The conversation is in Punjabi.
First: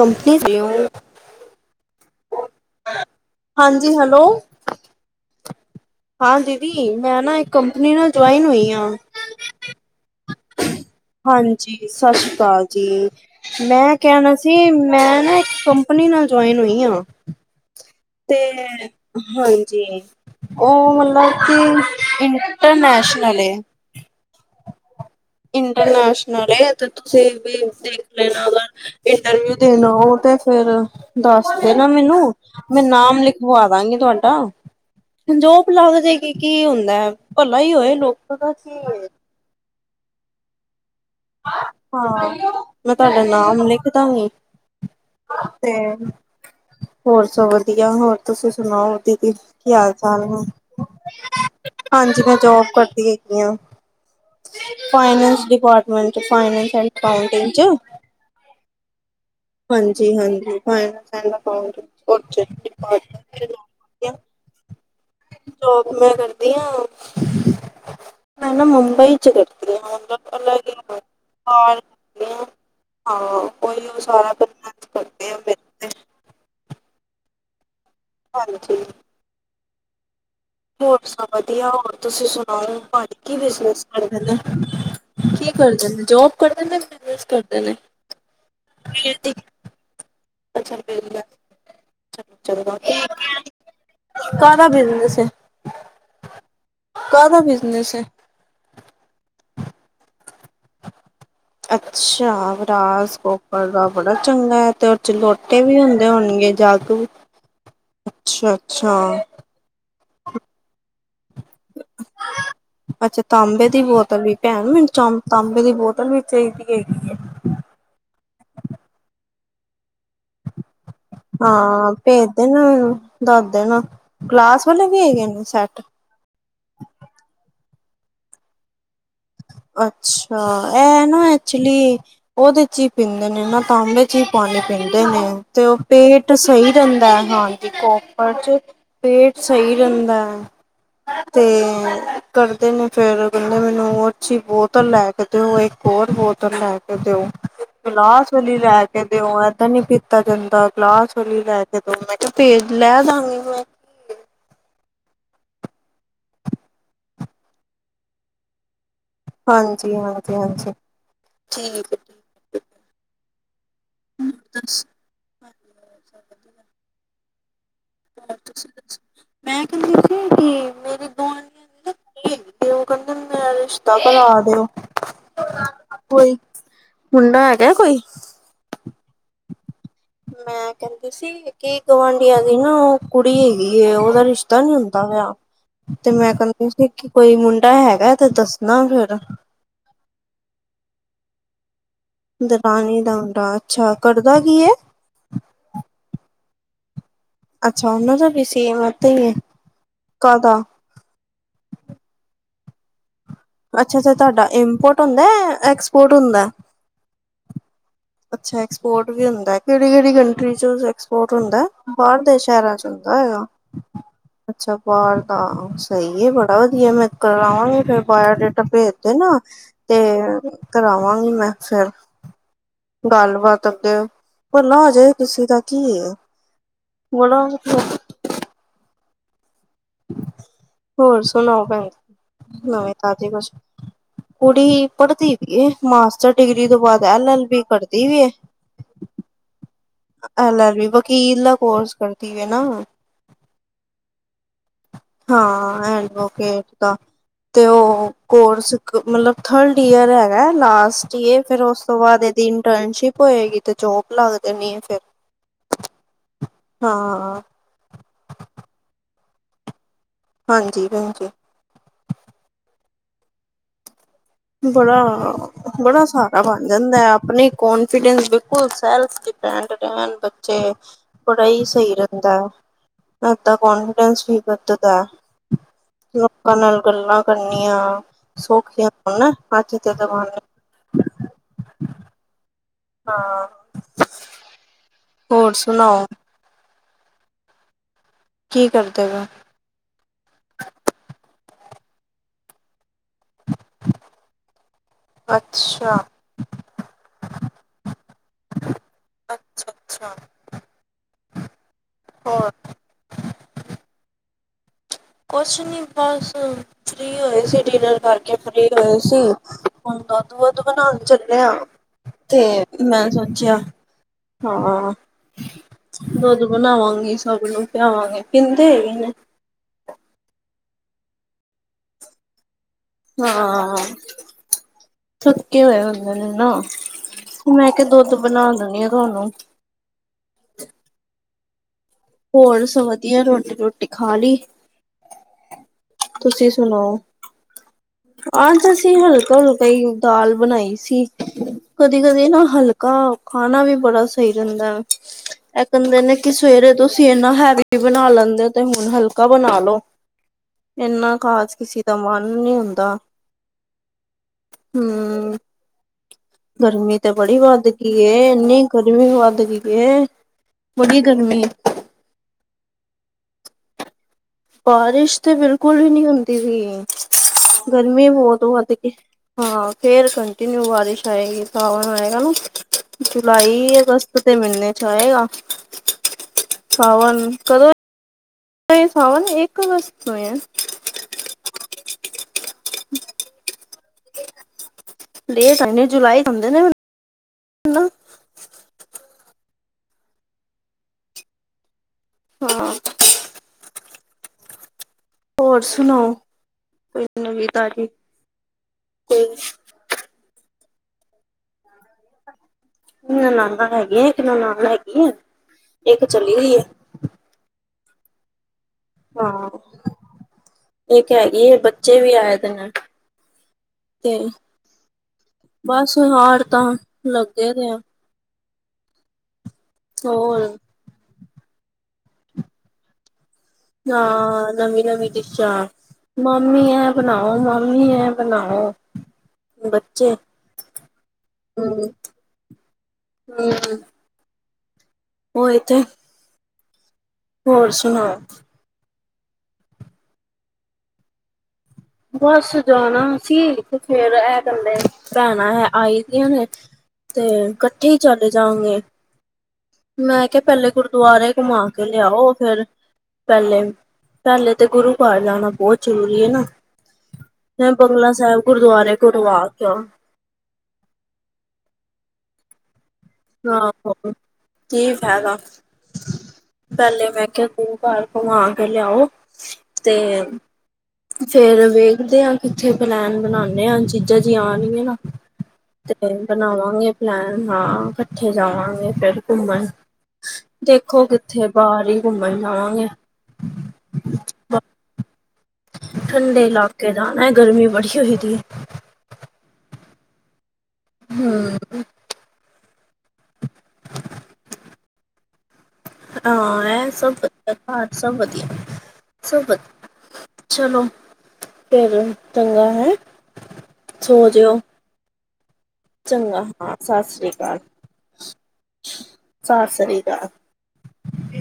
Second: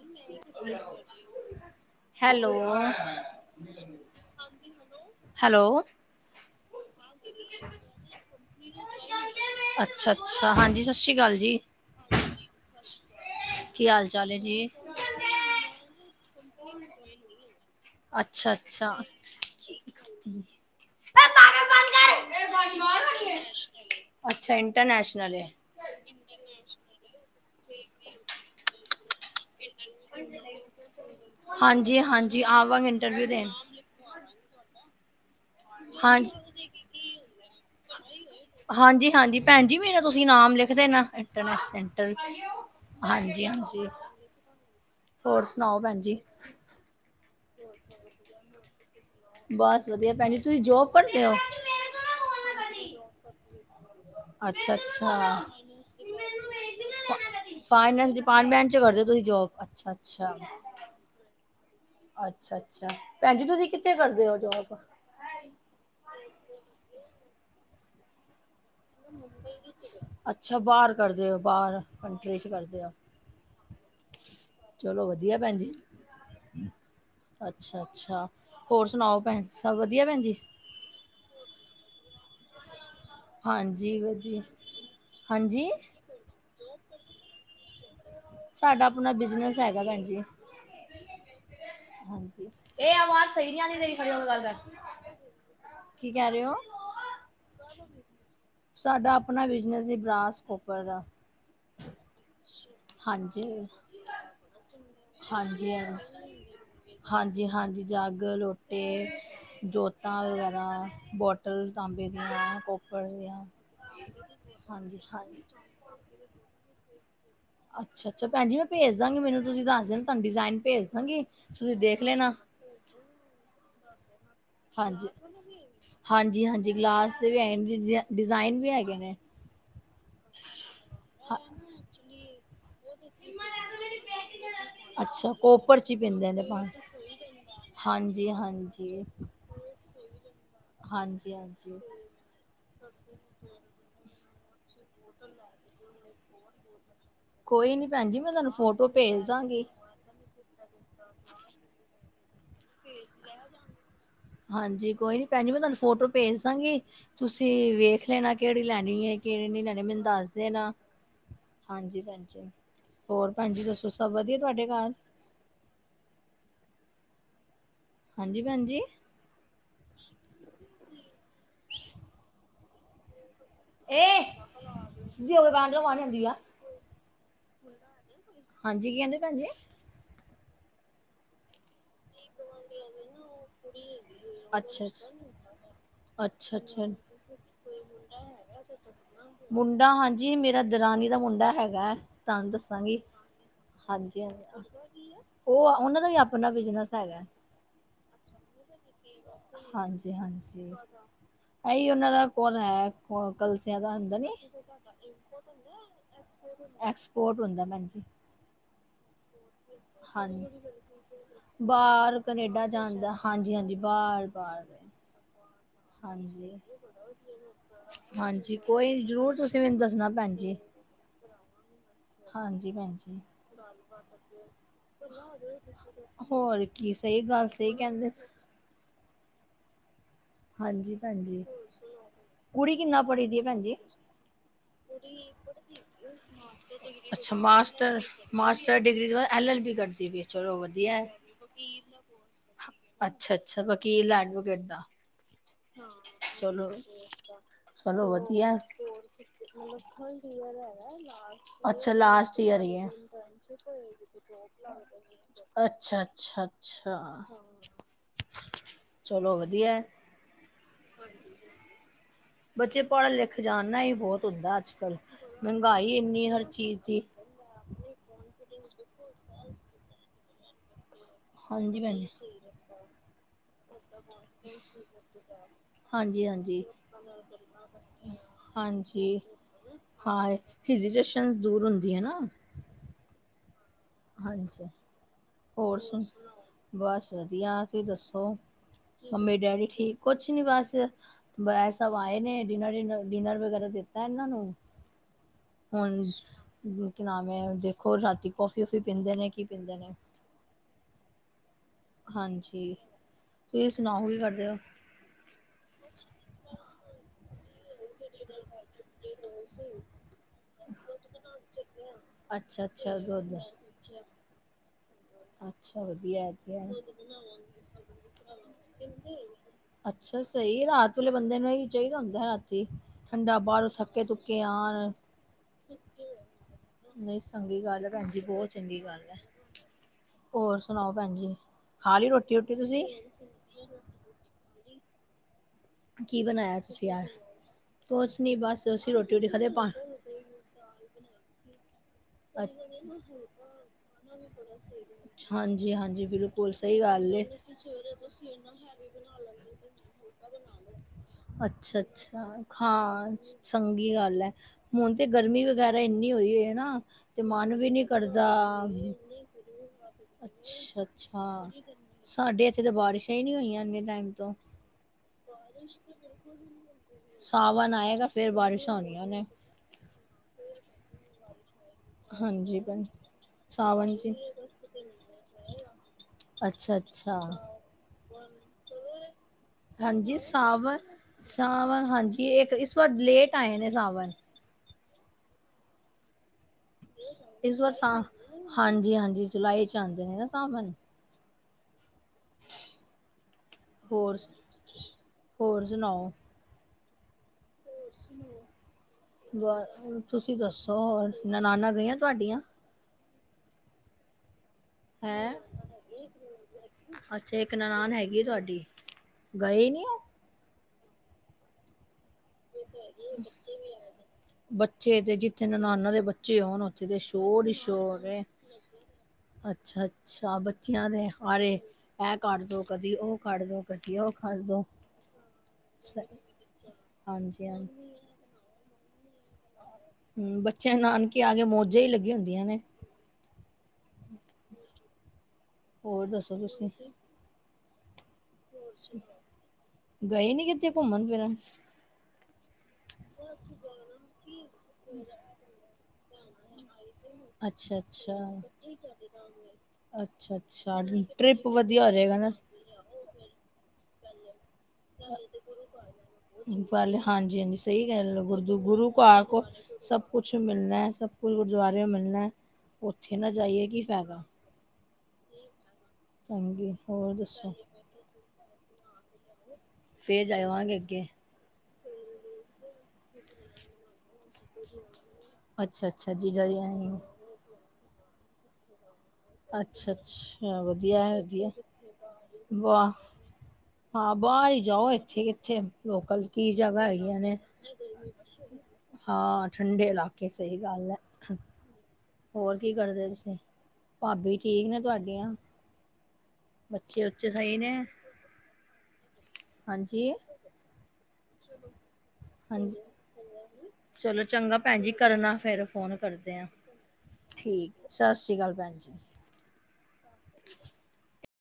ਕੰਪਨੀ ਓਂ ਹੈਲੋ। ਹਾਂਜੀ ਹੈਲੋ ਹੈਲੋ। ਹਾਂ, ਦੀਦੀ ਮੈਂ ਨਾ ਇੱਕ ਕੰਪਨੀ ਨਾਲ ਜੁਆਇਨ ਹੋਈ ਆਂ ਅੱਛਾ-ਅੱਛਾ, ਹਾਂਜੀ ਸਤਿ ਸ਼੍ਰੀ ਅਕਾਲ ਜੀ। ਹਾਂਜੀ ਸ ਸ਼੍ਰੀ ਕਾਲ ਜੀ, ਕੀ ਮੈਂ ਹਾਲ ਚਾਲ ਕਹਿਣਾ ਹੈ ਸ ਜੀ? ਦੀ ਮੈਂ ਨਾ ਇੱਕ ਕੰਪਨੀ ਨਾਲ ਜੁਆਇਨ ਹੋਈ ਆਂ। ਤੇ ਅੱਛਾ-ਅੱਛਾ, ਅੱਛਾ ਹਾਂਜੀ ਉਹ ਮਲਵ ਕੀ ਇੰਟਰਨੈਸ਼ਨਲ ਏ ਅੱਛਾ ਇੰਟਰਨੈਸ਼ਨਲ ਏ ਇੰਟਰਨੈਸ਼ਨਲ ਤੇ ਤੁਸੀਂ ਵੀ ਦੇਖ ਲੈਣਾ ਅਗਰ ਇੰਟਰਵਿਊ ਦੇਣਾ ਉਹ ਤੇ ਫੇਰ ਦੱਸ ਦੇ ਨਾ ਮੈਨੂੰ ਹਾਂਜੀ-ਹਾਂਜੀ, ਮੈਂ ਆਵਾਂਗੇ ਨਾਮ ਇੰਟਰਵਿਊ ਦੇਣ ਲਿਖਵਾ ਦਾਂਗੀ ਤੁਹਾ ਜੋਬ ਲੱਗ ਜਾ ਹਾਂ ਕਿ ਕੀ ਹੁੰਦਾ ਹੈ ਭਲਾ ਹੀ ਹੋਏ ਲੋਕ ਦਾ ਕੀ ਹੋਏ ਹਾਂਜੀ-ਹਾਂਜੀ, ਭੈਣ ਜੀ ਮੇਰਾ ਤੁਸੀਂ ਨਾਮ ਲਿਖ ਦੇਨਾ ਇੰਟਰਨੈਸ਼ ਇੰਟਰ ਹਾਂ ਮੈਂ ਤੁਹਾਡਾ ਹਾਂਜੀ ਨਾਮ ਹਾਂਜੀ। ਲਿਖ ਦਾਂਗੀ ਹੋਰ ਤੇ ਸੁਣਾਓ ਭੈਣ ਜੀ ਹੋਰ ਸਭ ਵਧੀਆ ਹੋਰ ਤੁਸੀਂ ਸੁਣਾਓ ਦੀ ਕੀ ਬਸ ਹਾਲ ਵਧੀਆ ਚਾਲ ਭੈਣ ਜੀ, ਤੁਸੀਂ ਹੈ ਜੋਬ ਕਰਦੇ ਹੋ? ਹਾਂਜੀ ਮੈਂ ਜੋਬ ਕਰਦੀ ਹੈਗੀ ਹਾਂ ਅੱਛਾ ਅੱਛਾ ਫਾਈਨੈਂਸ ਡਿਪਾਰਟ ਫਾਈ ਅਕਾਂਟਗ [unintelligible] ਡਿਾਰਟਮੈਂਟ ਚ ਕਰਦੇ ਤੁਸੀਂ ਜੋਬ ਅੱਛਾ ਹਾਂਜੀ ਅੱਛਾ ਹਾਂਜੀ ਫਾਈਨੈਂਸ ਐਂਡ ਅਕਾਊਂਟਿੰਗ ਅੱਛਾ ਅੱਛਾ ਭੈਣ ਜੀ ਡਿਪਾਰਟਮੈਂਟ ਤੁਸੀਂ ਕਿ ਕਿੱਥੇ ਕਰਦੇ ਹੋ ਜੋਬ ਜੌਬ ਮੈਂ ਕਰਦੀ ਹਾਂ ਮੈਂ ਨਾ ਮੁੰਬਈ ਚ ਕਰਦੀ ਹ ਅੱਛਾ ਬਾਹਰ ਕਰਦੇ ਹੋ ਬਾਹਰ ਕੰਟਰੀ ਚ ਕਰਦੇ ਹੋ [unintelligible] ਹਾਂ ਉਹੀਓ ਚਲੋ ਵਧੀਆ ਭੈਨ ਜੀ। ਅੱਛਾ ਅੱਛਾ, ਹਾਂਜੀ ਹੋਰ ਸੁਣਾਓ ਭੈਣ ਸਭ ਵਧੀਆ ਭੈਣ ਜੀ? ਹੋਰ ਸਭ ਵਧੀਆ, ਹੋਰ ਤੁਸੀਂ ਸੁਣ ਹਾ ਪੜਕੇ ਹਾਂਜੀ ਕਰ ਦਿੰਦੇ ਵਧੀਆ [unintelligible] ਕੀ ਹਾਂਜੀ ਕਰ ਦਿੰਦੇ ਜੋਬ ਕਰਦੇ ਨੇ ਬਿਨਸ ਕਰਦੇ ਨੇ ਸਾਡਾ ਆਪਣਾ ਬਿਜਨਸ ਹੈਗਾ ਭੈਣ ਜ ਅਛੱਲ ਚਲੋ ਇਹ ਆਵਾਜ਼ ਸਹੀ ਨਹੀਂ ਆਉਂਦੀ ਤੇਰੀ ਖੜੀ ਹੋ ਕੇ ਗੱਲ ਕਾਹਦਾ ਕਰ ਵੇਜਦੇੱਸ ਕੀ ਕਹਿ ਰਹੇ ਹੋ ਕਾਹ ਦਾ ਬਿਜਨਸ ਹੈ ਸਾਡਾ ਆਪਣਾ ਬਿਜਨਸ ਬਰਾਸਟ ਅੱਛਾ ਰਾਜ ਹਾਂਜੀ ਗੋਕਲ ਦਾ ਬੜਾ ਚੰਗਾ ਹੈ ਤੇ ਚ ਲੋਟੇ ਹਾਂਜੀ ਵੀ ਹੁੰਦੇ ਹੋਣਗੇ ਹਾਂਜੀ ਜਾਦੂ ਹਾਂਜੀ ਹਾਂਜੀ ਜੱਗ ਅੱਛਾ ਰੋਟੇ ਅੱਛਾ ਜੋਤ ਟਾਂ ਵਗੈਰਾ ਬਹੁਟ ਟ ਤਾਂਬੇ ਦੀਪੜ ਅੱਛਾ ਹਾਂਜੀ ਤਾਂਬੇ ਦੀ ਬੋਤਲ ਵੀ ਭੈਣ ਮੈਨੂੰ ਚਮ ਹਾਂ ਤਾਂਬੇ ਦੀ ਬੋਤਲ ਵੀ ਚਾਹੀਦੀ ਹੈਗੀ ਹੈ ਅੱਛਾ ਅੱਛਾ ਭੈਣ ਜ ਮੈਂ ਭੇਜ ਦਾਂਗੀ ਮੈਨੂੰ ਤੁਸੀਂ ਦੱਸ ਦਿਨ ਤੁਹਾਨੂੰ ਡਿਜ਼ਾਇਨ ਭੇਜ ਦਾਂਗੀ। ਤੁਸੀਂ ਹਾਂ ਦੇਖ ਲੈਣਾ ਭੇਜਦੇਣ ਦੱਸਦੇਣ ਕਲਾਸ ਵਾਲੇ ਹਾਂਜੀ ਭੇਜ ਗਏ ਨੇ ਸੈੱਟ, ਹਾਂਜੀ ਹਾਂਜੀ ਗਲਾਸ ਦੇ ਵੀ ਹੈਗੇ ਨੇ ਡਿਜ਼ਾਇਨ ਵੀ ਹੈਗੇ ਨੇ, ਅੱਛਾ ਇਹ ਨਾ ਐਕਚੁਲੀ ਉਹਦੇ ਚ ਹੀ ਪੀਂਦੇ ਨੇ ਨਾ ਤਾਂਬੇ ਚ ਹੀ। ਪਾਣੀ ਪੀਂਦੇ ਅੱਛਾ ਨੇ ਤੇ ਉਹ ਕੋਪਰ ਚ ਹੀ ਪੀਂਦੇ ਪੇਟ ਨੇ ਪਾ ਸਹੀ ਰਹਿੰਦਾ ਹੈ ਹਾਂਜੀ ਹਾਂਜੀ ਕੋਪਰ ਚ ਹਾਂਜੀ ਪੇਟ, ਸਹੀ ਰਹਿੰਦਾ ਹਾਂਜੀ ਅਤੇ ਹਾਂਜੀ ਕਰਦੇ ਨੇ ਫੇਿਰ ਕਹਿੰਦੇ ਮੈਨੂੰ ਅੱਛੀ ਬੋਤਲ ਲੈ ਕੇ ਦਿਓ ਇੱਕ ਹੋਰ ਬੋਤਲ ਲੈ ਕੇ, ਦਿਓ ਕੋਈ ਨੀ ਭੈਣ ਜੀ ਮੈਂ ਗਲਾਸ ਤੁਹਾਨੂੰ ਵਾਲੀ ਲੈ ਫੋਟੋ ਕੇ ਭੇਜ ਦਿਓ ਦਾਂਗੀ ਇਏਦਾਂ ਨੀ ਫ ਤਾ ਜਾਂਦਾ ਗਲਾਸ ਹਲੀ ਲੈ ਕੇ ਦੋ ਮੈਂ ਕਿਹਾ ਭੇ ਲੈ ਦਾਂਗੇ ਹਾਂਜੀ ਕੋਈ ਨੀ ਭੈਣ ਜੀ ਮੈਂ ਤੁਹਾਨੂੰ ਫੋਟੋ ਭੇਜ ਦਾਂਗੀ ਤੁਸੀਂ ਵੇਖ ਲੈਣਾ ਕਿਹੜੀ ਲੈਣੀ ਹੈ ਕਿੜ ਨ ਇਹ ਨੇ ਹਾਂਜੀ ਮੈਨੂੰ ਹਾਂਜੀ ਦੱਸਦੇ ਨਾ ਹਾਂਜੀ ਠੀਕ ਹੈ ਹਾਂਜੀ ਹਾਂਜੀ ਠੀਕ ਹੈ ਹੋਰ ਭੈਣਜੀ ਦੱਸੋ ਸਭ ਵਧੀਆ ਤੁਹਾਡੇ ਘਰ ਹਾਂਜੀ ਵਧੀ ਹੋਰ ਹਾਂਜੀ ਭੈਣ ਤੁਸੀਂ ਜੀ ਦੱਸੋ ਮੈਂ ਕਹਿੰਦੀ ਸੀ ਕਿ ਮੇਰੇ ਦੋ ਆਨ ਨਾ ਕ ਤੇ ਉਹ ਕਹਿੰਦੇ ਮ ਰਿਸ਼ਤਾ ਇਹ ਕਰ ਦਿਓ ਹੁੰਦੀ ਆ ਕੋਈ ਮੁੰਡਾ ਹੈਗਾ ਕੋਈ ਹਾਂਜੀ ਕੀ ਕਹਿੰਦੇ ਭੈ ਜੀ ਮੈਂ ਕਹਿੰਦੀ ਸੀ ਕੀ ਗੁਵਢੀਆਂ ਦੀ ਨਾ ਉਹ ਕੁੜੀ ਹੈਗੀ ਉਹਦਾ ਰਿਸ਼ਤਾ ਨੀ ਅੱਛਾ ਹੁੰਦਾ ਅੱਛਾ ਹੋਆ। ਤੇ ਮੈਂ ਅੱਛਾ ਕਹਿੰਦੀ ਅੱਛਾ ਸੀ ਕਿ ਕੋਈ ਮੁੰਡਾ ਹੈਗਾ ਤੇ ਦੱਸਣਾ ਫੇਰ। ਮੁੰਡਾ ਹਾਂਜੀ, ਮੇਰਾ ਦਰਾਨੀ ਦਾ ਮੁੰਡਾ ਹੈਗਾ। ਤੁਹਾਨੂੰ ਦੱਸਾਂਗੀ, ਦਰਾਣੀ ਦਾ ਮੁੰਡਾ ਅੱਛਾ ਕਰਦਾ ਕੀ ਏ? ਹਾਂਜੀ-ਹਾਂਜੀ। ਉਹ ਉਹਨਾਂ ਦਾ ਵੀ ਆਪਣਾ ਬਿਜਨਸ ਹੈਗਾ। ਅੱਛਾ ਉਹਨਾਂ ਦਾ ਵੀ ਸੀੇਮ ਤਾਂ ਹੀ ਐ, ਹਾਂਜੀ ਕਾਦਾ ਹਾਂਜੀ ਇਹੀ ਉਹਨਾਂ ਦਾ ਕੌਣ ਆਯਾ। ਹੋ ਕਲਸਿਆਂ ਦਾ ਅੱਛਾ-ਅੱਛਾ ਹੁੰਦਾ ਨੀ। ਤੁਹਾਡਾ ਇੰਪੋਰਟ ਹੁੰਦਾ ਐਕਸਪੋਰਟ ਹੁੰਦਾ? ਐਕਸਪੋਰਟ ਹੁੰਦਾ ਭੈਣ ਜੀ। ਅੱਛਾ ਐਕਸਪੋਰਟ ਵੀ ਹੁੰਦ ਕਿਹੜੀ-ਕਿਹੜੀ ਕੰਟਰੀ ਹਾਂਜੀ ਚ ਐਸਪੋਰਟ ਹੁੰਦਾ, ਬਾਹਰ ਦੇ ਕਨੇਡਾ ਸ਼ਹਿਰਾਂ ਚ ਜਾਂਦਾ ਹੁੰਦਾ ਹੋਏਗਾ, ਹਾਂਜੀ ਹਾਂਜੀ ਬਾਹਰ ਬਾਹਰ ਅੱਛਾ। ਬਾਰ ਦਾ, ਸਹੀ ਐ ਹਾਂਜੀ ਬੜਾ ਵਧੀਆ, ਮੈਂ ਕਰਵਾਂਗੀ ਫੇਰ ਬਾਇਓ ਹਾਂਜੀ ਡੇਟਾ ਭੇਜ ਕੋਈ ਦੇ ਜ਼ਰੂਰ ਨਾ। ਤੁਸੀਂ ਮੈਨੂੰ ਤੇ ਦੱਸਣਾ ਭੈਣ ਜੀ ਕਰਾਵਾਂਗੀ ਮੈਂ ਫੇਰ ਹਾਂਜੀ ਭੈਣਜੀ ਭਲਾ ਹੋ ਜਾਏ ਕਿਸੇ ਦਾ ਕੀ ਹੈ ਹੋਰ ਕੀ ਸਹੀ ਬੜਾ ਗੱਲ ਸਹੀ ਮਤਲਬ। ਕਹਿੰਦੇ ਹਾਂਜੀ ਹੋਰ ਭੈਣਜੀ ਸੁਣਾਓ ਭੈਣ ਕੁੜੀ ਨਵੀਂ ਕਿੰਨਾ ਪੜ੍ਹੀ ਤਾਜੀ ਦੀ ਹੈ ਕੁਛ ਭੈਣਜੀ ਕੁੜੀ ਪੜ੍ਹਦੀ ਵੀ ਹੈ, ਮਾਸਟਰ ਡਿਗਰੀ ਤੋਂ ਬਾਅਦ ਐਲ ਅੱਛਾ ਐਲ ਬੀ ਮਾਸਟਰ ਕਰਦੀ ਵੀ ਹੈ। ਮਾਸਟਰ ਡਿਗਰੀ ਤੋਂ ਬਾਅਦ ਐਲ ਐਲ ਬੀ ਕਰਦੀ ਪਈ ਚਲੋ ਐਲ ਐਲ ਬੀ ਵਧੀਆ। ਵਕੀਲ ਦਾ ਕੋਰਸ ਕਰਦੀ ਹੈ ਨਾ ਅੱਛਾ-ਅੱਛਾ, ਵਕੀਲ ਐਡਵੋਕੇਟ ਦਾ। ਹਾਂ ਐਡਵੋਕੇਟ ਚਲੋ, ਦਾ ਤੇ ਚਲੋ ਉਹ ਵਧੀਆ। ਕੋਰਸ ਮਤਲਬ ਥਰਡ ਈਅਰ ਹੈਗਾ ਲਾਸਟ ਈਅਰ ਫਿਰ ਉਸ ਅੱਛਾ, ਤੋਂ ਬਾਅਦ ਲਾਸਟ ਇਹਦੀ ਈਅਰ ਹੀ ਏ। ਇੰਟਰਨਸ਼ਿਪ ਹੋਏਗੀ ਤੇ ਜੋਬ ਲੱਗ ਜਾਣੀ ਹੈ ਫਿਰ ਅੱਛਾ, ਅੱਛਾ, ਅੱਛਾ। ਹਾਂ ਚਲੋ ਵਧੀਆ। ਹਾਂਜੀ ਭੈਣਜੀ। ਬੱਚੇ ਪੜ੍ਹ ਲਿਖ ਜਾਣ ਨਾ ਇਹੀ ਬੋਤ ਬੜਾ, ਬੜਾ ਸਾਰਾ ਹਰ ਬਣ ਚੀਜ਼ ਜਾਂਦਾ ਦੀ। ਐ ਆਪਣੇ ਕੋਨਫੀਡੈਂਸ ਬਿਲਕੁਲ ਸੈਲਫ ਡਿਪੈਂਡ ਰਹਿਣ ਬੱਚੇ। ਬੜਾ ਹੀ ਹਾਂਜੀ ਸਹੀ ਭੈਣ ਜੀ, ਰਹਿੰਦੈ, ਇੱਦਾ ਕੌਂਫੀਡੈਂਸ ਵੀ ਵੱਧਦਾ। ਹਾਂਜੀ ਲੋਕਾਂ ਹਾਂਜੀ ਨਾਲ ਗੱਲਾਂ ਕਰਨੀਆਂ, ਸੌਖੀਆਂ ਹਾਂਜੀ। ਨਾ ਅੱਜ ਦੇ ਹਾਂ, ਜ਼ਮਾਨੇ ਹੀਜੀਟੇਸ਼ਨ ਦੂਰ ਹੁੰਦੀ ਐ ਨਾ। ਹਾਂ। ਹਾਂਜੀ। ਹੋਰ ਸੁ, ਬਸ ਵਧੀਆ ਤੁਸੀਂ ਦੱਸੋ, ਕੀ ਕਰਦੇ ਪਏ ਮੰਮੀ ਡੈਡੀ ਠੀਕ। ਕੁੱਛ ਨੀ ਬਸ, ਵੈਸਭ ਆਏ ਨੇ ਡਿਨਰ ਡਿਨਰ ਡਿਨਰ ਵਗੈਰਾ ਦਿੱਤਾ ਇਹਨਾਂ ਨੂੰ, ਅੱਛਾ ਹੁਣ ਕੀ ਨਾਮ ਏ ਦੇਖੋ ਰਾਤੀ ਕੌਫੀ ਕੂਫੀ ਪੀਂਦੇ ਨੇ ਕੀ ਅੱਛਾ ਪੀਂਦੇ ਨੇ। ਅੱਛਾ ਹੋਰ ਹਾਂਜੀ, ਤੁਹੀ ਸੁਣਾਓ ਕੀ ਕਰਦੇ ਹੋ? ਕੁਛ ਨੀ ਬਸ, ਫ੍ਰੀ ਹੋਏ ਸੀ ਡਿਨਰ ਕਰਕੇ ਫ੍ਰੀ ਹੋਏ ਸੀ। ਹੁਣ ਦੁੱਧ ਵੂਧ ਬਣਾਣ ਚਲੇ ਆਂ ਤੇ ਅੱਛਾ ਅੱਛਾ ਮੈਂ ਦੁੱਧ ਸੋਚਿਆ ਹਾਂ, ਅੱਛਾ ਵਧੀਆ ਦੁੱਧ ਵਧੀਆ ਬਣਾਵਾਂਗੀ ਸਭ ਨੂੰ ਪਿਆਵਾਂਗੇ, ਪੀਂਦੇ ਹੈਗੇ ਨੇ। ਅੱਛਾ, ਸਹੀ ਰਾਤ ਵਲੇ ਬੰਦੇ ਨੂੰ ਹੀ ਚਾਹੀਦਾ ਹੁੰਦਾ ਐ, ਰਾਤ ਠੰਡਾ ਬਾਹਰੋਂ ਹਾਂ। ਥੱਕੇ ਥੁਕੇ ਆਣ। ਥੱਕੇ ਹੋਏ ਹੁੰਦੇ ਨੇ ਨਾ, ਚੰਗੀ ਮੈਂ ਗੱਲ ਕਿਹਾ ਹੈ ਭੈਣ ਦੁੱਧ ਜੀ ਬਹੁਤ ਬਣਾ ਦੇਣੀ ਚੰਗੀ ਆ ਗੱਲ ਹੈ ਤੁਹਾਨੂੰ। ਹੋਰ ਸੁਣਾਓ ਭੈਣ ਜੀ। ਖਾ ਲਈ ਰੋਟੀ ਰੋਟੀ ਹੋਰ ਤੁਸੀਂ ਸਬ ਵਧੀਆ, ਰੋਟੀ ਰੁਟੀ ਖਾ ਲਈ? ਕੀ ਤੁਸੀਂ ਬਣਾਇਆ ਸੁਣਾਓ, ਯਾਰ ਕੁਛ ਨੀ ਆਜ ਬਸ ਅਸੀਂ ਰੋਟੀ ਰੋਟੀ ਹਲਕਾ ਖਾਦੇ ਹੁਲਕਾ ਪਾ ਈ ਦਾਲ ਬਣਾਈ ਸੀ। ਕਦੀ-ਕਦੀ ਨਾ ਹਲਕਾ ਖਾਣਾ ਵੀ ਬੜਾ ਸਹੀ ਰਹਿੰਦਾ, ਇਹ ਹਾਂਜੀ ਕਹਿੰਦੇ ਹਾਂਜੀ ਨਾ ਕਿਸ ਬਿਲਕੁਲ ਸਵੇਰੇ ਸਹੀ ਤੁਸੀਂ ਗੱਲ ਏ। ਇਨਾ ਹੈਵੀ ਬਣਾ ਲੈਂਦੇ ਹੋ ਤੇ ਹੁਣ ਹਲਕਾ ਬਣਾ ਲੋ। ਇੰਨਾ ਖਾਸ ਕਿਸੇ ਦਾ ਅੱਛਾ-ਅੱਛਾ, ਮਨ ਨਹੀਂ ਹੁੰਦਾ ਹਾਂ ਸੰਗੀ ਗੱਲ ਐ, ਹੁਣ ਤੇ ਹੂੰ। ਗਰਮੀ ਵਗੈਰਾ ਇੰਨੀ ਹੋਈ ਨਾ ਗਰਮੀ ਤੇ ਬੜੀ ਮਨ ਵੀ ਵੱਧ ਨੀ ਗਈ ਕਰਦਾ, ਏ ਇੰਨੀ ਗਰਮੀ ਵੱਧ ਗਈ ਏ ਅੱਛਾ ਬੜੀ ਗਰਮੀ ਅੱਛਾ। ਸਾਡੇ ਇੱਥੇ ਤਾਂ ਬਾਰਿਸ਼ਾਂ ਹੀ ਨਹੀਂ ਹੋਈਆਂ ਇੰਨੇ ਟਾਈਮ ਤੋਂ। ਬਾਰਿਸ਼ ਤੇ ਬਿਲਕੁਲ ਵੀ ਨਹੀਂ ਹੁੰਦੀ ਪਈ, ਸਾਵਨ ਆਏਗਾ ਗਰਮੀ ਫੇਰ ਬਹੁਤ ਵਧ ਬਾਰਿਸ਼ਾਂ ਗਈ ਹੋਣੀਆਂ ਨੇ ਹਾਂ। ਫੇਰ ਕੋਟੀਨਿਊ ਬਾਰਿਸ਼ ਆਏਗੀ ਤਾਂ ਆਏਗਾ ਨਾ, ਹਾਂਜੀ ਭੈਣ। ਜੁਲਾਈ ਸਾਵਨ ਜੀ ਅਗਸਤ ਦੇ ਮਹੀਨੇ ਚ ਆਏਗਾ। ਅੱਛਾ ਅੱਛਾ ਹਵਨ ਕਦੋਂ? [unintelligible] ਤਾਂ ਇਹ ਸਾਵਣ ਇੱਕ ਵਸ ਤੋਂ ਹੋਏ ਆ। ਸਾਵਣ ਹਾਂਜੀ, ਇੱਕ ਇਸ ਵਾਰ ਲੇਟ ਆਏ ਨੇ ਸਾਵਣ। ਲੇਟ ਹਨੀ ਜੁਲਾਈ ਹੁੰਦੇ ਨੇ। ਇਸ ਹਾਂ ਵਾਰ ਹਾਂਜੀ ਹਾਂਜੀ ਜੁਲਾਈ ਚ ਆਂਦੇ ਨੇ ਨਾ ਸਾਵਣ। [unintelligible] ਹਾਂ। ਹੋਰ? ਹੋਰ ਸੁਣਾਓ, ਕੋਈ ਨਵੀਂ ਤਾਜੀ। ਵਾ ਤੁਸੀਂ ਦੱਸੋ ਹੋਰ ਨਨਾਨਾ ਗਈਆਂ ਤੁਹਾਡੀਆਂ? ਨਨਾਨਾ ਹੈਗੀ ਐ, ਇੱਕ ਨਨਾਨ ਹੈਗੀ ਐ ਹੈਂ ਇੱਕ ਚੱਲੀ ਗਈ ਐ। ਅੱਛਾ ਇੱਕ ਨਨਾਾਣ ਹੈਗੀ ਏ ਤੁਹਾਡੀ ਗਏ ਨੀ ਓ। ਇਕ ਹੈਗੀ ਏ ਬੱਚੇ ਵੀ ਆਏ ਦੇ ਨੇ ਇੱਕ ਹੈਗੀ ਏ ਬੱਚੇ ਵੀ ਆਏ ਨੇ। ਤੇ ਬੱਚੇ ਤੇ ਜਿੱਥੇ ਨਨਾਣਾਂ ਬਸ ਦੇ ਬੱਚੇ ਹਾਰ ਹੋਣ ਤਾਂ ਉੱਥੇ ਤੇ ਸ਼ੋਰ ਹੀ ਲੱਗੇ ਦੇ ਆ ਸ਼ੋਰ ਐ। [inaudible] ਅੱਛਾ ਅੱਛਾ, ਹੋਰ ਬੱਚਿਆਂ ਦੇ ਆਰੇ ਇਹ ਕਰ ਦੋ ਕਦੀ ਉਹ ਕਰ ਦੋ। ਕਦੀ ਉਹ ਕੱਢ ਹਾਂ ਦੋ ਨਵੀਂ ਨਵੀਂ ਡਿਸ਼ਾਂ ਸ- ਮਾਮੀ ਐ ਬਣਾਓ ਹਾਂਜੀ ਮਾਮੀ ਐ ਬਣਾਓ। ਬੱਚੇ ਹੂੰ ਬੱਚਿਆਂ ਨੂੰ ਨਾਨਕੇ ਆ ਕੇ ਮੌਜਾਂ ਹੀ ਹੂੰ ਲੱਗੀਆਂ ਹੁੰਦੀਆਂ ਨੇ। ਹੂੰ। ਓ ਇਥੇ ਹੀ ਹੋਰ ਦੱਸੋ ਤੁਸੀਂ? ਹੋਰ ਸੁਣਾਓ। ਗਏ ਨੀ ਕਿਤੇ ਘੁੰਮਣ ਫਿਰਨ? ਬਸ ਜਾਣਾ ਸੀ ਤੇ ਫੇਰ ਐ ਕਹਿੰਦੇ ਭੈਣਾਂ ਆਈ ਦੀਆਂ ਨੇ। ਤੇ ਅੱਛਾ ਇਕੱਠੇ ਹੀ ਅੱਛਾ ਚਲੇ ਜਾਾਂਗੇ। ਮੈਂ ਅੱਛਾ ਕਿਹਾ ਪਹਿਲੇ ਅੱਛਾ ਗੁਰਦੁਆਰੇ ਟ੍ਰਿਪ ਘੁਮਾਂ ਕੇ ਵਧੀਆ ਹੋ ਜਾਏਗਾ ਨਾ ਲਿਆਓ ਫੇਰ ਪਹਿਲੇ ਪਹਿਲੇ ਤਾਂ ਗੁਰੂ ਘਰ ਜਾਣਾ ਬਹੁਤ ਜ਼ਰੂਰੀ ਏ ਨਾ, ਪਹਿਲੇ ਹਾਂਜੀ ਹਾਂਜੀ ਫੇਰ ਸਹੀ ਬੰਗਲਾ ਗੱਲ ਹੈ। ਸਾਹਿਬ ਗੁਰਦੁ ਗੁਰੂ ਗੁਰਦੁਆਰੇ ਤੋਂ ਘਰ ਕੋ [inaudible] ਸਭ ਕੁਛ ਮਿਲਣਾ ਐ, ਸਭ ਕੁਛ ਗੁਰਦੁਆਰੇਓ ਮਿਲਣਾ ਏ। ਆਹੋ [unintelligible] ਕੀ ਫਾਇਦਾ। ਚੰਗੀ ਪਹਿਲੇ ਹੋਰ ਮੈਂ ਕਿਹਾ ਦੱਸੋ ਗੁਰੂਘਰ ਘੁਮਾ ਕੇ ਲਿਆਓ ਤੇ ਫੇਰ ਜਾਵਾਂਗੇ ਅੱਗੇ। ਫੇਰ ਵੇਖਦੇ ਆ, ਕਿੱਥੇ ਪਲੈਨ ਬਣਾਉਦੇ ਆ ਜਿੰ ਤੇ ਜੇ ਆਣ ਵੀ ਨਾ, ਅੱਛਾ ਤੇ ਅੱਛਾ ਜੀਜਾ ਜੀ ਆਏ ਬਣਾਵਾਂਗੇ ਨੇ। ਪਲੈਨ। ਹਾਂ, ਇਕੱਠੇ ਜਾਵਾਂਗੇ ਫੇਰ। ਘੁੰਮਣ, ਅੱਛਾ ਅੱਛਾ ਵਧੀਆ ਦੇਖੋ ਹੈ ਕਿੱਥੇ ਵਧੀਆ ਬਾਹਰ ਹੀ ਘੁੰਮਣ ਜਾਵਾਂਗੇ। ਵਾਹ ਹਾਂ ਬਾਹਰ ਹੀ ਜਾਓ ਇਥੇ ਲੋਕਲ ਠੰਡੇ ਕੀ ਜਗ੍ਹਾ ਇਲਾਕੇ ਹੈਗੀਆਂ ਜਾਣਾ ਹੈ ਨੇ। ਗਰਮੀ ਬੜੀ ਹੋਈ ਦੀ ਹੈ ਹਾਂ, ਠੰਡੇ ਇਲਾਕੇ ਸਹੀ ਗੱਲ ਐ। ਹੂ। ਹੋਰ ਕੀ ਕਰਦੇ ਤੁਸੀਂ ਭਾਬੀ ਠੀਕ ਨੇ ਤੁਹਾਡੀਆਂ ਹਾਂ ਇਹ ਬੱਚੇ ਸਭ ਬੱਚੇ ਵਧੀਆ ਸਹੀ ਨੇ? ਘਰ ਸਭ ਵਧੀਆ ਸਭ ਵਧੀਆ ਹਾਂਜੀ ਚਲੋ ਫਿਰ ਚੰਗਾ ਹਾਂਜੀ ਹੈ ਸੋ ਜਿਓ। ਹਾਂ ਜੀ ਕਰਨਾ ਫੇਰ ਫੋਨ। ਕਰਦੇ ਚੰਗਾ ਆ। ਹਾਂ ਸਤਿ ਸ੍ਰੀ ਅਕਾਲ ਠੀਕ ਸਤਿ ਸ਼੍ਰੀ ਅਕਾਲ ਭੈਣ ਜੀ। ਸਤਿ ਸ੍ਰੀ ਅਕਾਲ